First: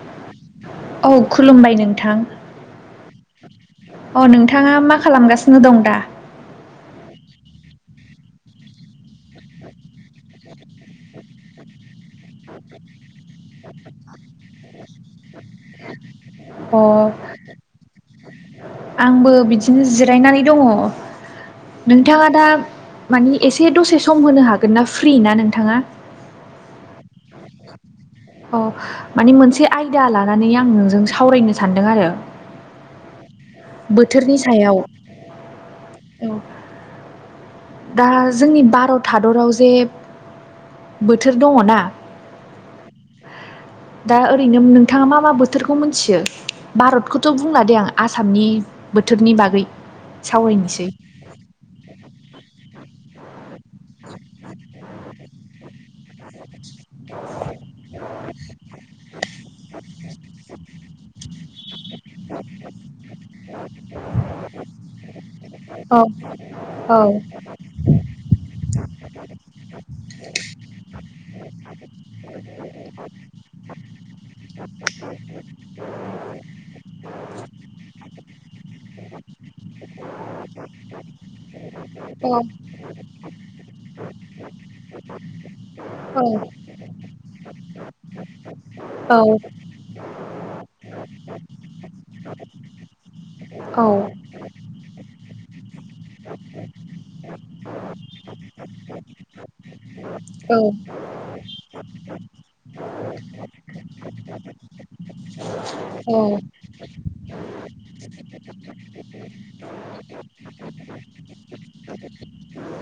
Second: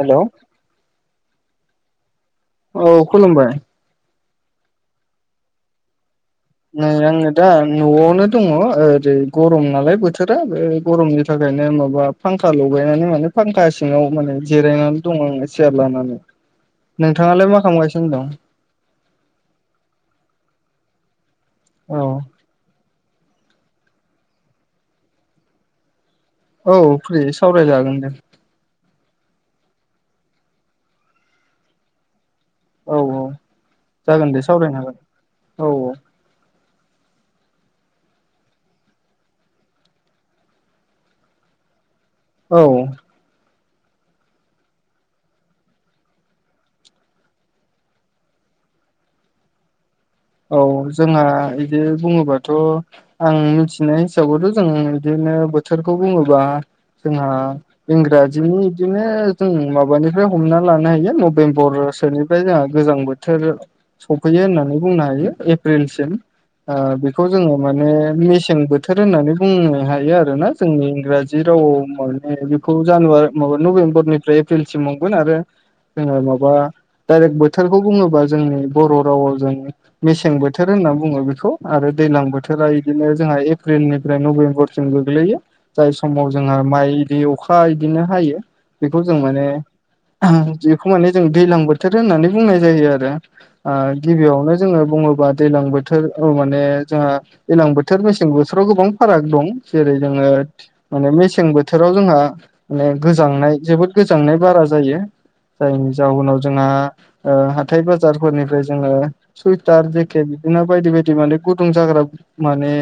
हेल' औ खुलुमबाय नोंथां औ खुलुमबाय अ नोंथाङा मा खालामगासिनो दं दा नै आङो दा न'आवनो दङ ओरै गरम नालाय बोथोरा बे गरमनि थाखाय बेदिनो माबा फांखा लगायनानै माने फांखा सिङांव माने जिरायनानै दं आंङो सियार लानानै अ नोंथांङालाय मा खालामगासिनो दं। आंबो बिदिनो जिरायनानै दंङो औ नोंथाङा दा मानि एसे दसे सम होनो हागोन ना फ्रि ना नोंथांङा औ फ्रि सावरायजागोन दों औ माने मोनसे आयदा लानानै आं नोंजों सावरायनो सानदों आरो। औ औ बोथोरनि जागोन दे सायाव सावरायनो हागोन औ औ दा जोंनि भारत हादराव जे बोथोर दंङो ना। औ [inaudible] दा ओरैनो नोंथांङा मा मा बोथोरखौ मिथियो भारतखौथ' बुंला दे आं आसामनि बोथोरनि बागै औ सावरायनोसै जोंहा बिदि बुंङोबाथ' आं मि थिनाय हिसाबैथ' जों बिदिनो बोथोरखौ बुङोबा जोंहा इंराजिनि बिदिनो जों माबानिफ्राय हमना लानो हायो नभेम्बर बोसोरनिफ्राय जोंहा गोजां बोथोर सफैयो होननानै बुंनो औ हायो औ बेखौ जों बोथोर होननानैनो हायो आरोना जोंनि इंराजि रावा जानुवारि नभेम्बरनिफ्राय एप्रिलसिम हागोन आरो। जोंङो माबा दायरेक्ट बोथोरखौ बुंङोबा जोंनि बर' रावाव जों मेसें बोथोर होनना बुंङो बेखौ आरो दैलां औ बोथोरा बिदिनो जोंहा एप्रिलनिफ्राय नभेम्बरसिम गोग्लैयो जाय समाव औ जोंहा माइ बिदि अखा इदिनो हायो। बेखौ औ जों माने बेखौ माने जों दैलां बोथोर होननानै बुंनाय जायो आरो गिबियावनो बुंङोबा दैलां बोथोर माने जोंहा दैलां बोथोर मेसें बोथोराव गोबां फाराग दं जेरै जोंङो मेसें बोथोराव जों गोजांनाय जोबोद बारा जायो जायनि जाउनाव जोंहा हाथाय बाजार फोरनिफ्राय जोंङो सुइटार जेकेट बिदिनो बायदि बायदि माने गुदुं जाग्रा माने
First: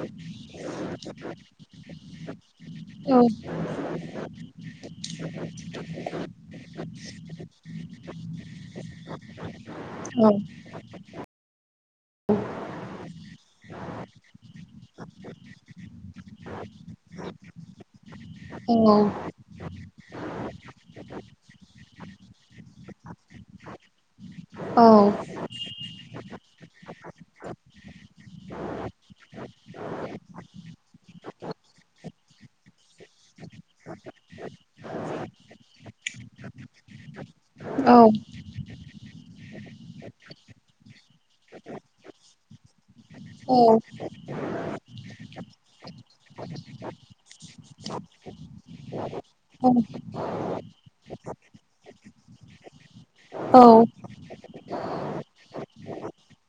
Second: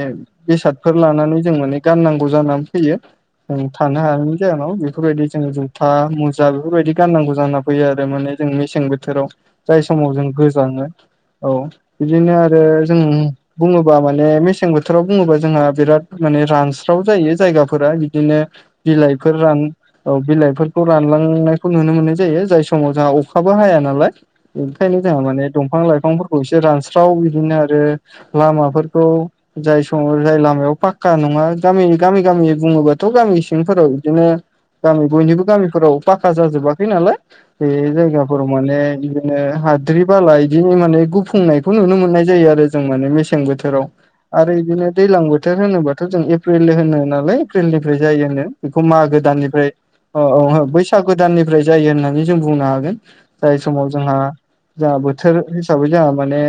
बेसादफोर लानानै जों माने गाननांगौ जानानै फैयो जों थानो हायनि जाहोनाव बेफोरबायदि जुथा मुजा बेफोरबायदि गाननांगौ जाना फैयो आरो माने जों मसें बोथोराव जाय समाव जों गोजांङो औ बिदिनो आरो जों बुंङोबा माने मेसें बोथोराव बुंङोबा जोंहा बिराद माने रानस्रां जायो जायगाफोरा बिदिनो बिलाइ औ बिलाइफोरखौ रानलांनायखौ नुनो। मोननाय ज जाय समाव जों अखाबो हाया नालाय बेखायनो जों दफां लाइफां रानसाव बिदिनो आरो लामाफोरखौ जाय समाव जाय लामायाव फाक्का नंङा। गामि गामि गामि बुंङोबाथ' गामि सिंफोराव बिदिनो गामि बयनिबो गामिफोराव पाखका जाजोबाखै नालाय बे जायगाफोराव माने बिदिनो हाद्रि बाला बिदिनो माने गुफुंनायखौ नुनो मोननाय जायो आरो जों माने मेसें बोथोराव आरो बिदिनो दैलां बोथोर होनोबाथ' जों एप्रिल होनो नालाय एप्रिलनिफ्राय जायो होनो बेखौ मागो दाननिफ्राय औ औ बैसागो दाननिफ्राय जायो होननानै जों बुंनो हागोन जाय समाव जोंहा जोंहा बोथोर हिसाबै जोंहा माने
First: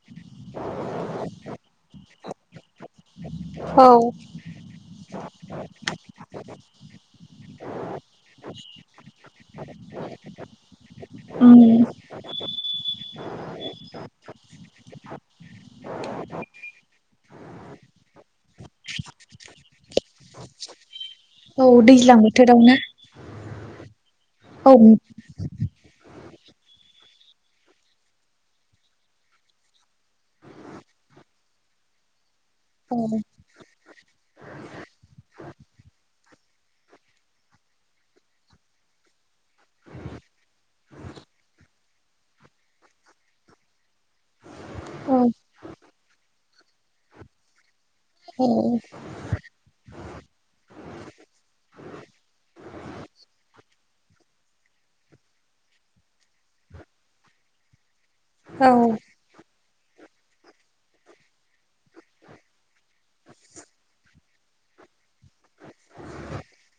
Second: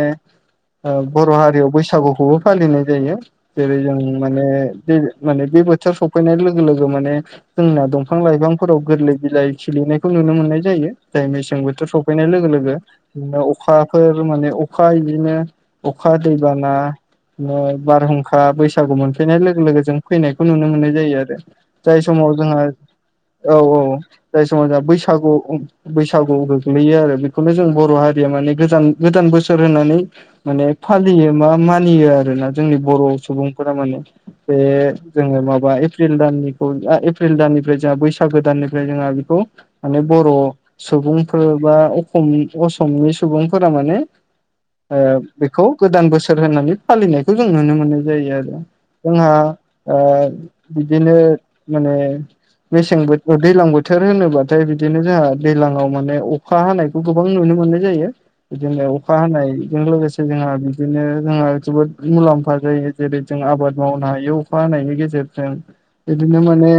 बर' हारियाव बैसागुखौबो फालिनाय जायो जेरै जों माने माने बे बोथोर सफैनाय लोगो लोगो माने जोंना दंफां लाइफांफोराव गोरलै बिलाइ खिलिनायखौ नुनो मोननाय जायो जाय मेसें बोथोर सफैनाय लोगो लोगो अखाफोर माने अखा बिदिनो अखा दै बाना बारहुंखा बैसागु मोनफैनाय लोगो लोगो जों फैनायखौ नुनो मोननाय जायो आरो जाय समाव जोंहा बोथोरावनो औ औ जाय समाव जोंहा बैसागु बैसागु गोग्लैयो आरो बेखौनो जों बर' हारिया माने गोजान गोदान बोसोर सोर होनानै माने फालियो बा मानियो आरोना जोंनि बर' सुबुंफोरा माने बे जोङो माबा एप्रिल दाननि एप्रिल दाननिफ्राय जोंहा बैसागो दाननिफ्राय जोंहा बेखौ माने बर' सुबुंफोर बा अखम असमनि सुबुंफोरा माने ओ औ, बेखौ गोदान बोसोर होननानै फालिनायखौ जों नुनो मोनो जायो आरो जोंहा ओ बिदिनो माने मेसें बोथ ओ दैलां बोथ बोथोर होनोब्लाथाय बिदिनो जोंहा दैलाङाव माने अखा हानायखौ गोबां नुनो मोननाय जायो बिदिनो औ हानायजों लोगोसे जोंहा बिदिनो जोंहा जोबोद मुलामफा जायो जेरै जों आबाद मावनाय बे अखा हानायनि गेजेरजों बिदिनो माने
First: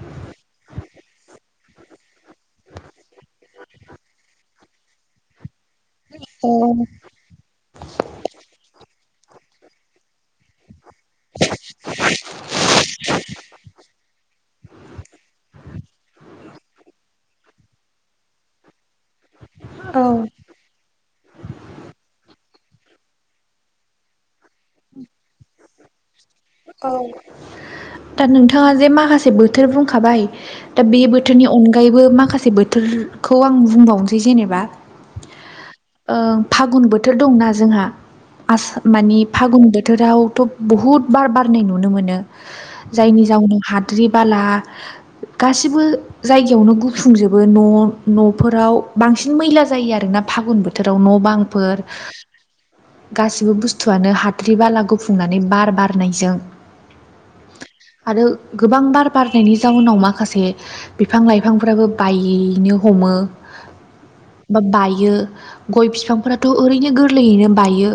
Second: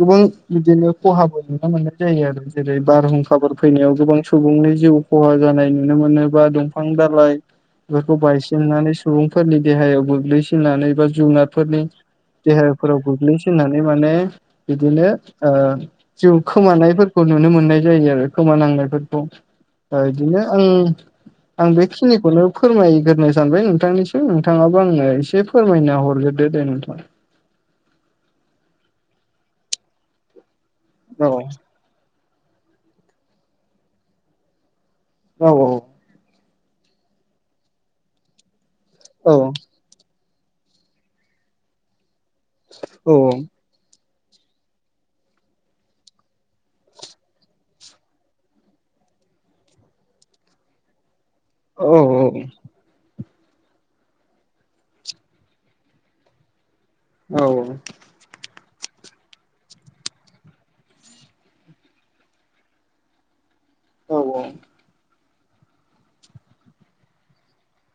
गोबां बिदिनो ख'हाबो नुनो मोननाय जायो आरो जेरै बारहुंखाफोर फैनायाव गोबां सुबुंनि जिउ ख'हा जानाय नुनो मोनोबा दंफां दालाइ बेफोरखौ बायसिननानै सुबुंफोरनि देहायाव गोग्लैसोनानै एबा जुनारफोरनि देहाफोराव गोग्लैसिननानै माने बिदिनो ओ जिउ खोमानायफोरखौ नुनो मोनो नाय जायो आरो खोमानांनायफोरखौ ओ औ, बिदिनो आं आं बेखिनिखौनो फोरमायग्रोनो सानबाय नोंथांनिसिम नोंथाङाबा आंनो एसे फोरमायना हरग्रोदो दे औ. नोंथां से बोथोर बुंखाबाय दा बे औ बोथोरनि अनगायैबो माखासे से बोथोरखौ आं बुंबावनोसै जेनेबा औ औ ओ फागुन बोथोर दंना जोंहा आसा माने औ फागुन बोथोराव थ' बुहुत बार बारनै नुनो मोनो औ जायनि जाउनाव हाद्रि बाला गासिबो जायगायावनो गुफुंजोबो न' न'फोराव बांसिन मैला जायो आरोना फागुन बोथोराव न' बांफोर औ गासिबो बुसथुयानो हा द्रि बाला गुफुंनानै बार बारनायजों औ औ आरो गोबां बार बारनायनि जाउनाव माखासे बिफां लाइफांफोराबो बायनो ह'मो औ बा बायो गय बिफांफोराथ' ओरैनो गोरलैयैनो बायो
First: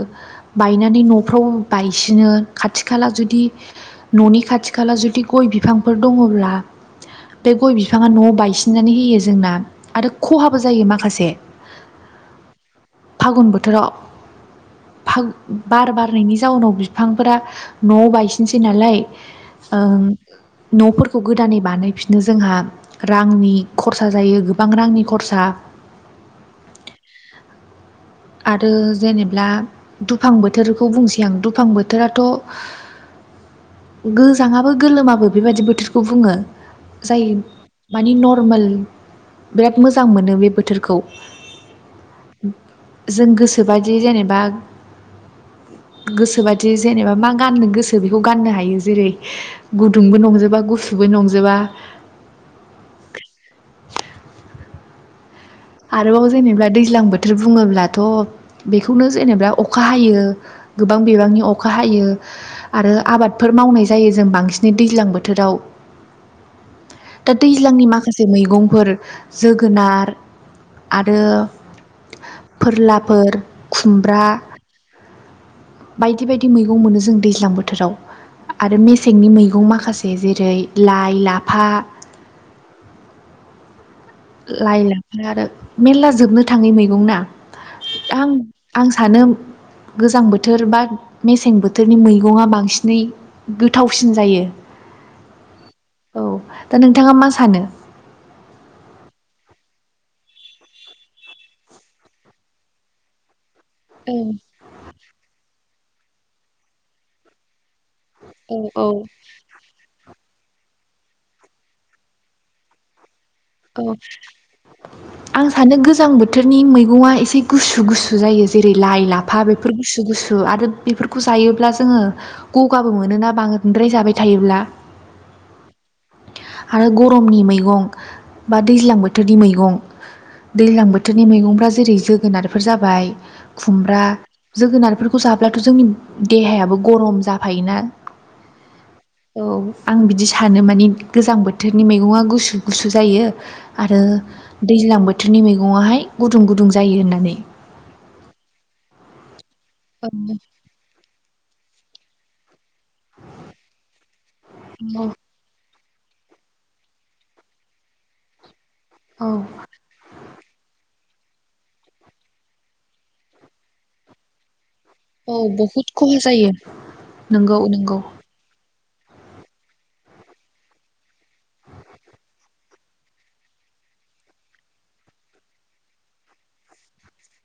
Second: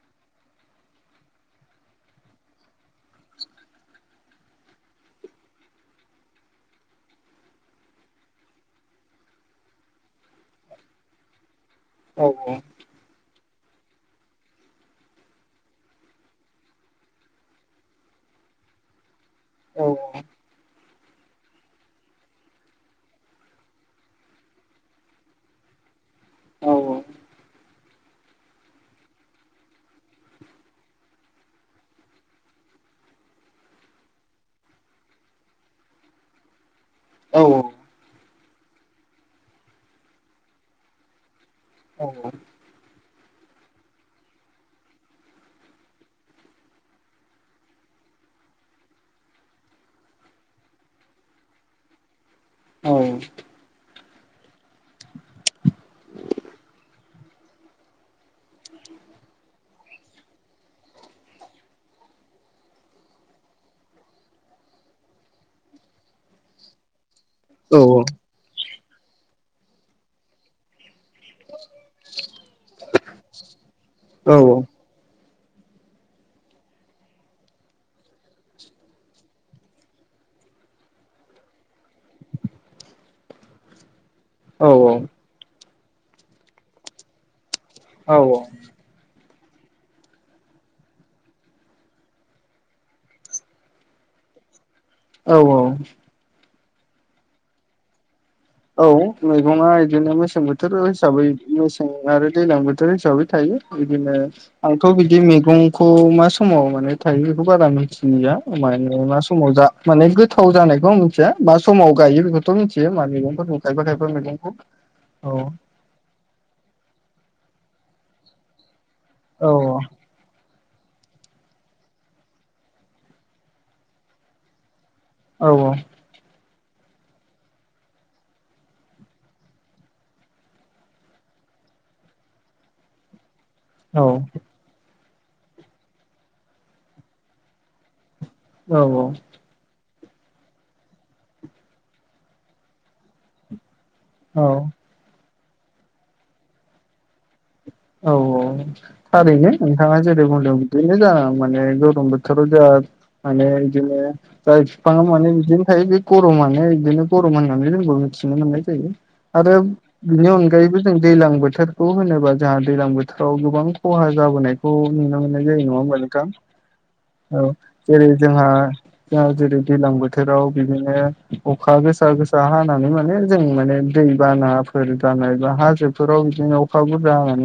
बायनानै न' फ्राव बायसिनो खाथि खाला जुदि न'नि खाथि खाला जुदि गय बिफांफोर दङ ब्ला बे गय बिफाङा न'आव बायसिननानै होयो जोंना आरो ख'हाबो जायो माखासे औ औ फागुन बोथोराव बार बार नायनि जाउनाव बिफांफोरा न'आव बायसिनसै नालाय ओम न'फोरखौ गोदानै बानायफिनो जोंहा रांनि खरसा जायो गोबां रांनि खरसा [inaudible] औ औ आरो जेनेब्ला दुफां बोथोरखौ बुंसै आं दुफां बोथोराथ' गोजाङाबो गोलोमाबो बेबायदि बोथोरखौ बुङो जाय औ माने नरमेल बिराद मोजां मोनो बे बोथोरखौ औ नंगौ जों गोसोबादि जेनेबा गोसोबादि जेनेबा मा गाननो गोसो बेखौ गाननो हायो जेरै गुदुंबो नंजोबा गुसु बो नंजोबा औ आरोबाव जेनेबा दैज्लां बोथोर बुङोब्लाथ' बेखौनो जेनेबा अख खा हायो गोबां बिबांनि अखा हायो आरो आबादफोर मावनाय जायो। जों बांसिनै दैज्लां बोथोराव दा दैज्लांनि औ माखासे मैगंफोर जोगोनार आरो फोरलाफोर खुमब्रा बायदि बायदि मैगं मोनो जों दैज्लां बोथोराव आरो मेसेंनि मैगं माखासे जेरै लाइ - लाफा [inaudible] औ लाइ लाफा आरो मेरला जोबनो थांङै मैगं ना औ आं औ आं सानो गोजां बोथोर बा मेसें बोथोरनि मैगंया बांसिनै गोथावसिन जायो। औ औ औ दा नोंथांङा मा सानो? औ मैगंया बिदिनो मेसें बोथोर हिसाबै मेसें आरो दैज्लां बोथोर हिसाबै थायो। बिदिनो आंथ' बिदि मैगंखौ मा समाव माने थायो बेखौ बारा मिथि या औ औ माने मा समाव जा माने गोथाव जानायखौ मिथिया बा समाव गायो बेखौथ' मिथियो माने औ आं सानो गोजां बोथोरनि मैगं एसे गुसु गुसु जायो जेरै लाइ लाफा औ बेफोर गुसु गुसु आरो बेफोरखौ जायोब्ला जोंङो गगाबो मोनोना बांद्राय जाबाय थायोब्ला औ औ आरो गरमनि मैगं बा दैज्लां बोथोरनि मैगं दैज्लां बोथोरनि मैगंफ्रा जेरै जोगोनारफोर जाबाय। खुमब्रा औ जोगोनारफोरखौ जाब्लाथ' जोंनि देहायाबो गरम जाफायोना औ औ आं बिदि सानो मानिे गोजां बोथोरनि मैगंया गुसु गुसु जायो। आरो औ औ दैज्लां बोथोरनि मैगङाहाय गुदुं गुदुं जायो होननानै औ औ थारैनो नोंथांङा औ जेरै बुंदों बे ज माने गरम बोथोर गोजां बोथोराव बिदिनो औ माने बिदिनो बे गरमानो बिदिनो गरम होननानै जोंबो मिथिनो मोननाय जायो औ आरो बिनि अनगायै अनगायैबो जों दैज्लां बोथोरखौ होनोबा जोंहा दैज्लां बोथोराव गोबां खहा जाबोनाय खौ नुनो औ मोननाय जायो नंङा बहुद होनोमबा खहा नोंथां? जायो औ नंगौ नंगौ जेरै जोंहा जोंहा जेरै दैज्लां बोथोराव बिदिनो अखा गोसा गोसा हानानै माने जों माने दै बानाफोर बानाय बा हाजोफोराव बिदिनो अखा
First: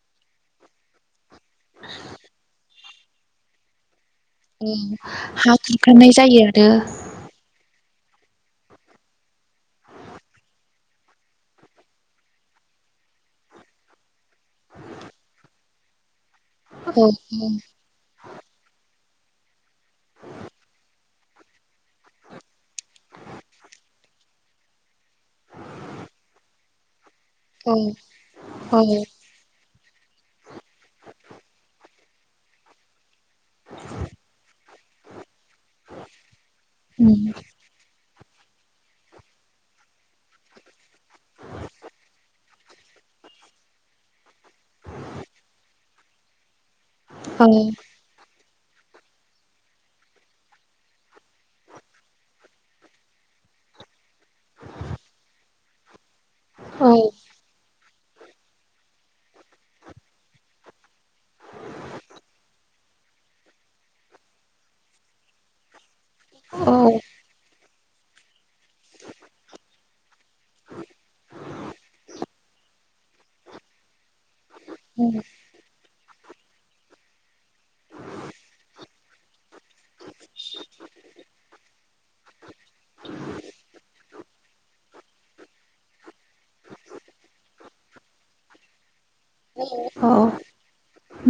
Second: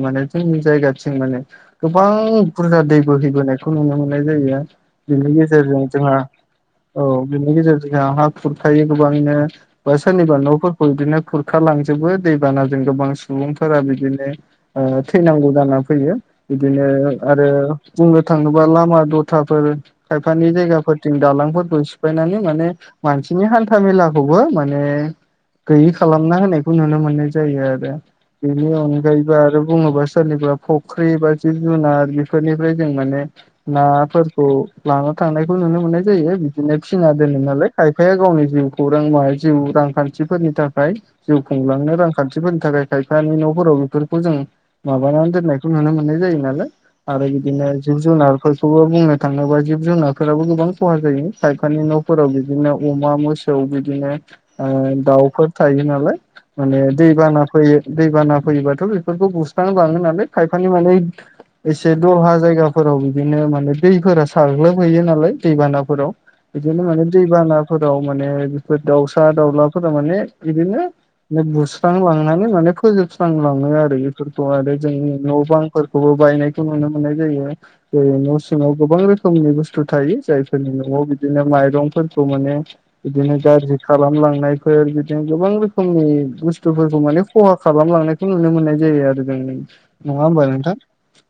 माने जोंनि जायगाथिं माने गोबां बुरजा दै बोहैबोनायखौ नुनो मोनो। औ नि हा गेजेरजों जों खुरखानाय जायो आरो औ गेजेरजों जों हा खुरखायो गोबांनो बा सोरनिबा न'फोरखौ बिदिनो खुरखा लांजोबो दैबानाजों गोबां सुबुंफोरा बिदिनो थैनांगौ जानानै फैयो बिदिनो आरो बुंनो थांङोबा लामा द थाफोर खायफानि जायगाफोरथिं दालांफोरखौ सिफायनानै माने मानसिनि हान्था मेलाखौ माने गैयि खालामना होनायखौ नुनो मोननाय जायो आरो बेनि औ अनगायै आरो बुंङोबा सोरनिबा फुख्रि बा जिब जुनार बेफोरनिफ्राय जों माने नाफोरखौ ला थांनायखौ नुनो मोननाय जायो बिदिनो फिना उम दोनो नालाय खाय गावनि जिउखौ रां जिउ रांखान्थिफोरनि थाखाय जिउ खुंलांनो रांखान्थिफोरनि थाखाय खायफानि न'फोराव बिफोर जों माबानानै दोननायखौ नुनो मोननाय जायो नालाय आरो औ बिदिनो जिब जुनार बेखौबो बुंनो थांङोबा जिब जुनारफोराबो गोबां खहा जायो खायफानि न'फोराव बिदिनो अमा मोसौ मोसौ बिदिनो ओ दाउफोर थायो नालाय माने औ दैबाना फैयो दैबाना फैयोबाथ' बे खौ बुसनानै लांङो नालाय खायफानि माने एसे दलहा जायगाफोराव बिदिनो माने दैफोरा साग्लोबहैयो नालाय दैबानाफोराव औ बिदिनो माने दैबाना फोराव माने बेफोर दाउसा दाउलाफोरा माने बिदिनो बुस्रां लांनानै माने फोजोबस्रांलांङो आरो बेफोरखौ आरो जोंनि न' बांफोरखौबो बायनायखौ नुनो मोननाय जायो जै न' सिङाव गोबां रोखोमनि बुस बुस्थु थायो जायफोरनि न'आव बिदिनो माइरंफोरखौ माने बिदिनो गाज्रि खालामलाङो नायफोर बिदिनो गोबां रोखोमनि बुस्थुफोरखौ माने खहा खालामलांनायखौ नुनो मोननाय जायो आरो जों औ नङा होमबा नोंथां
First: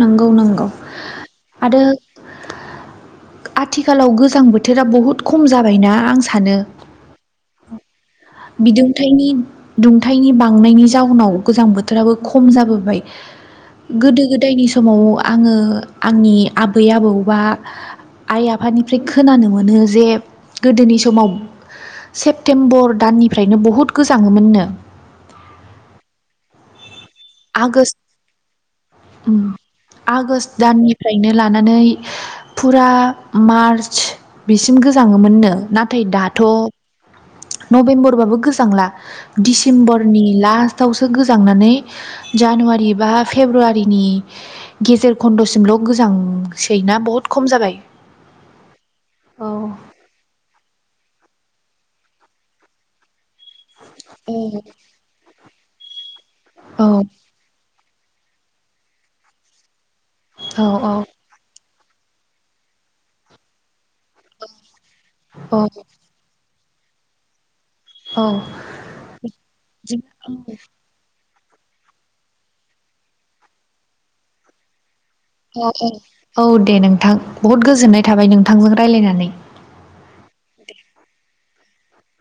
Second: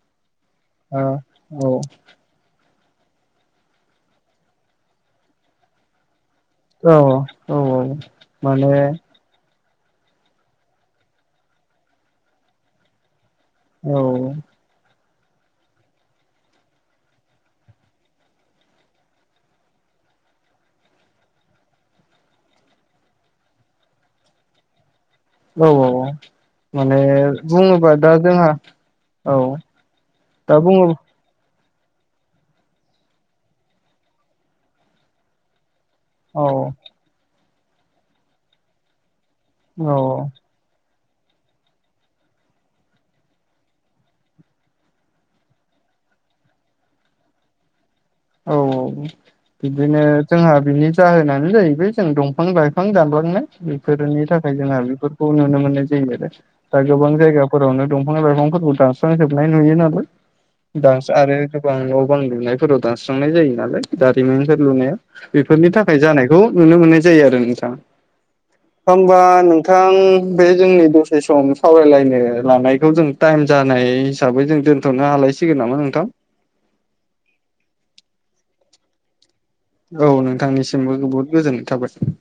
नंगौ नंगौ ओ औ आरो आथिखालाव गोजां बोथोरा बहुत खम जाबायना आं सा औ औ माने बिदुंथाइनि दुंथायनि बांनायनि जाउनाव गोजां बोथोराबो खम जाबोबाय औ गोदो गोदायनि समाव आङो आंनि आबै आबौ बा आइ आफानिफ्राय खोनानो मोनो जे गोदोनि समाव सेप्तेम्बर दाननिफ्रायनो बहुत गोजाङोमोननो औ औ औ माने बुङोबा आगष्ट दा जोंहा औ उम दा बुङोब नानै फुरा मार्च बिसिम गोजाङोमोननो। नाथाय दाथ' औ औ नभेम्बरबाबो गोजांला औ डिसेम्बरनि लास्ट थावसो गोजांनानै जानुवारि बा फेब्रुवारिनि गेजेर खन्द'सिमल' गोजांसै ना बुहुत खम जाबाय औ औ औ बिदिनो जोंहा बिनि जाहोनानो जाहैबाय जों दंफां लाइफां दानलांनाय बेफोरनि थाखाय औ जोंहा बेफोरखौ नुनो मोननाय जायो आरो दा औ गोबां जायगाफोरावनो दंफां लाइफांफोरखौ दानस्रांजोबनाय नुयो नालाय औ दास आरो गोबां न' बां लुनायफोराव दानस्रांनाय जायो नालाय जारिमिनफोर लुनाया औ बेफोरनि थाखाय जानायखौ नुनो मोननाय जायो आरो नोंथां औ होनबा नोंथां बे जोंनि दसे सम सम सावरायलायनो लानायखौ जों टाइम जानाय हिसाबै जों दोन औ औ औ दे नोंथां बुहुद गोजोननाय थाबाय नोंथांजों रायलायनानै। औ नोंथांनिसिमबो बहुद गोजोननाय थाबाय।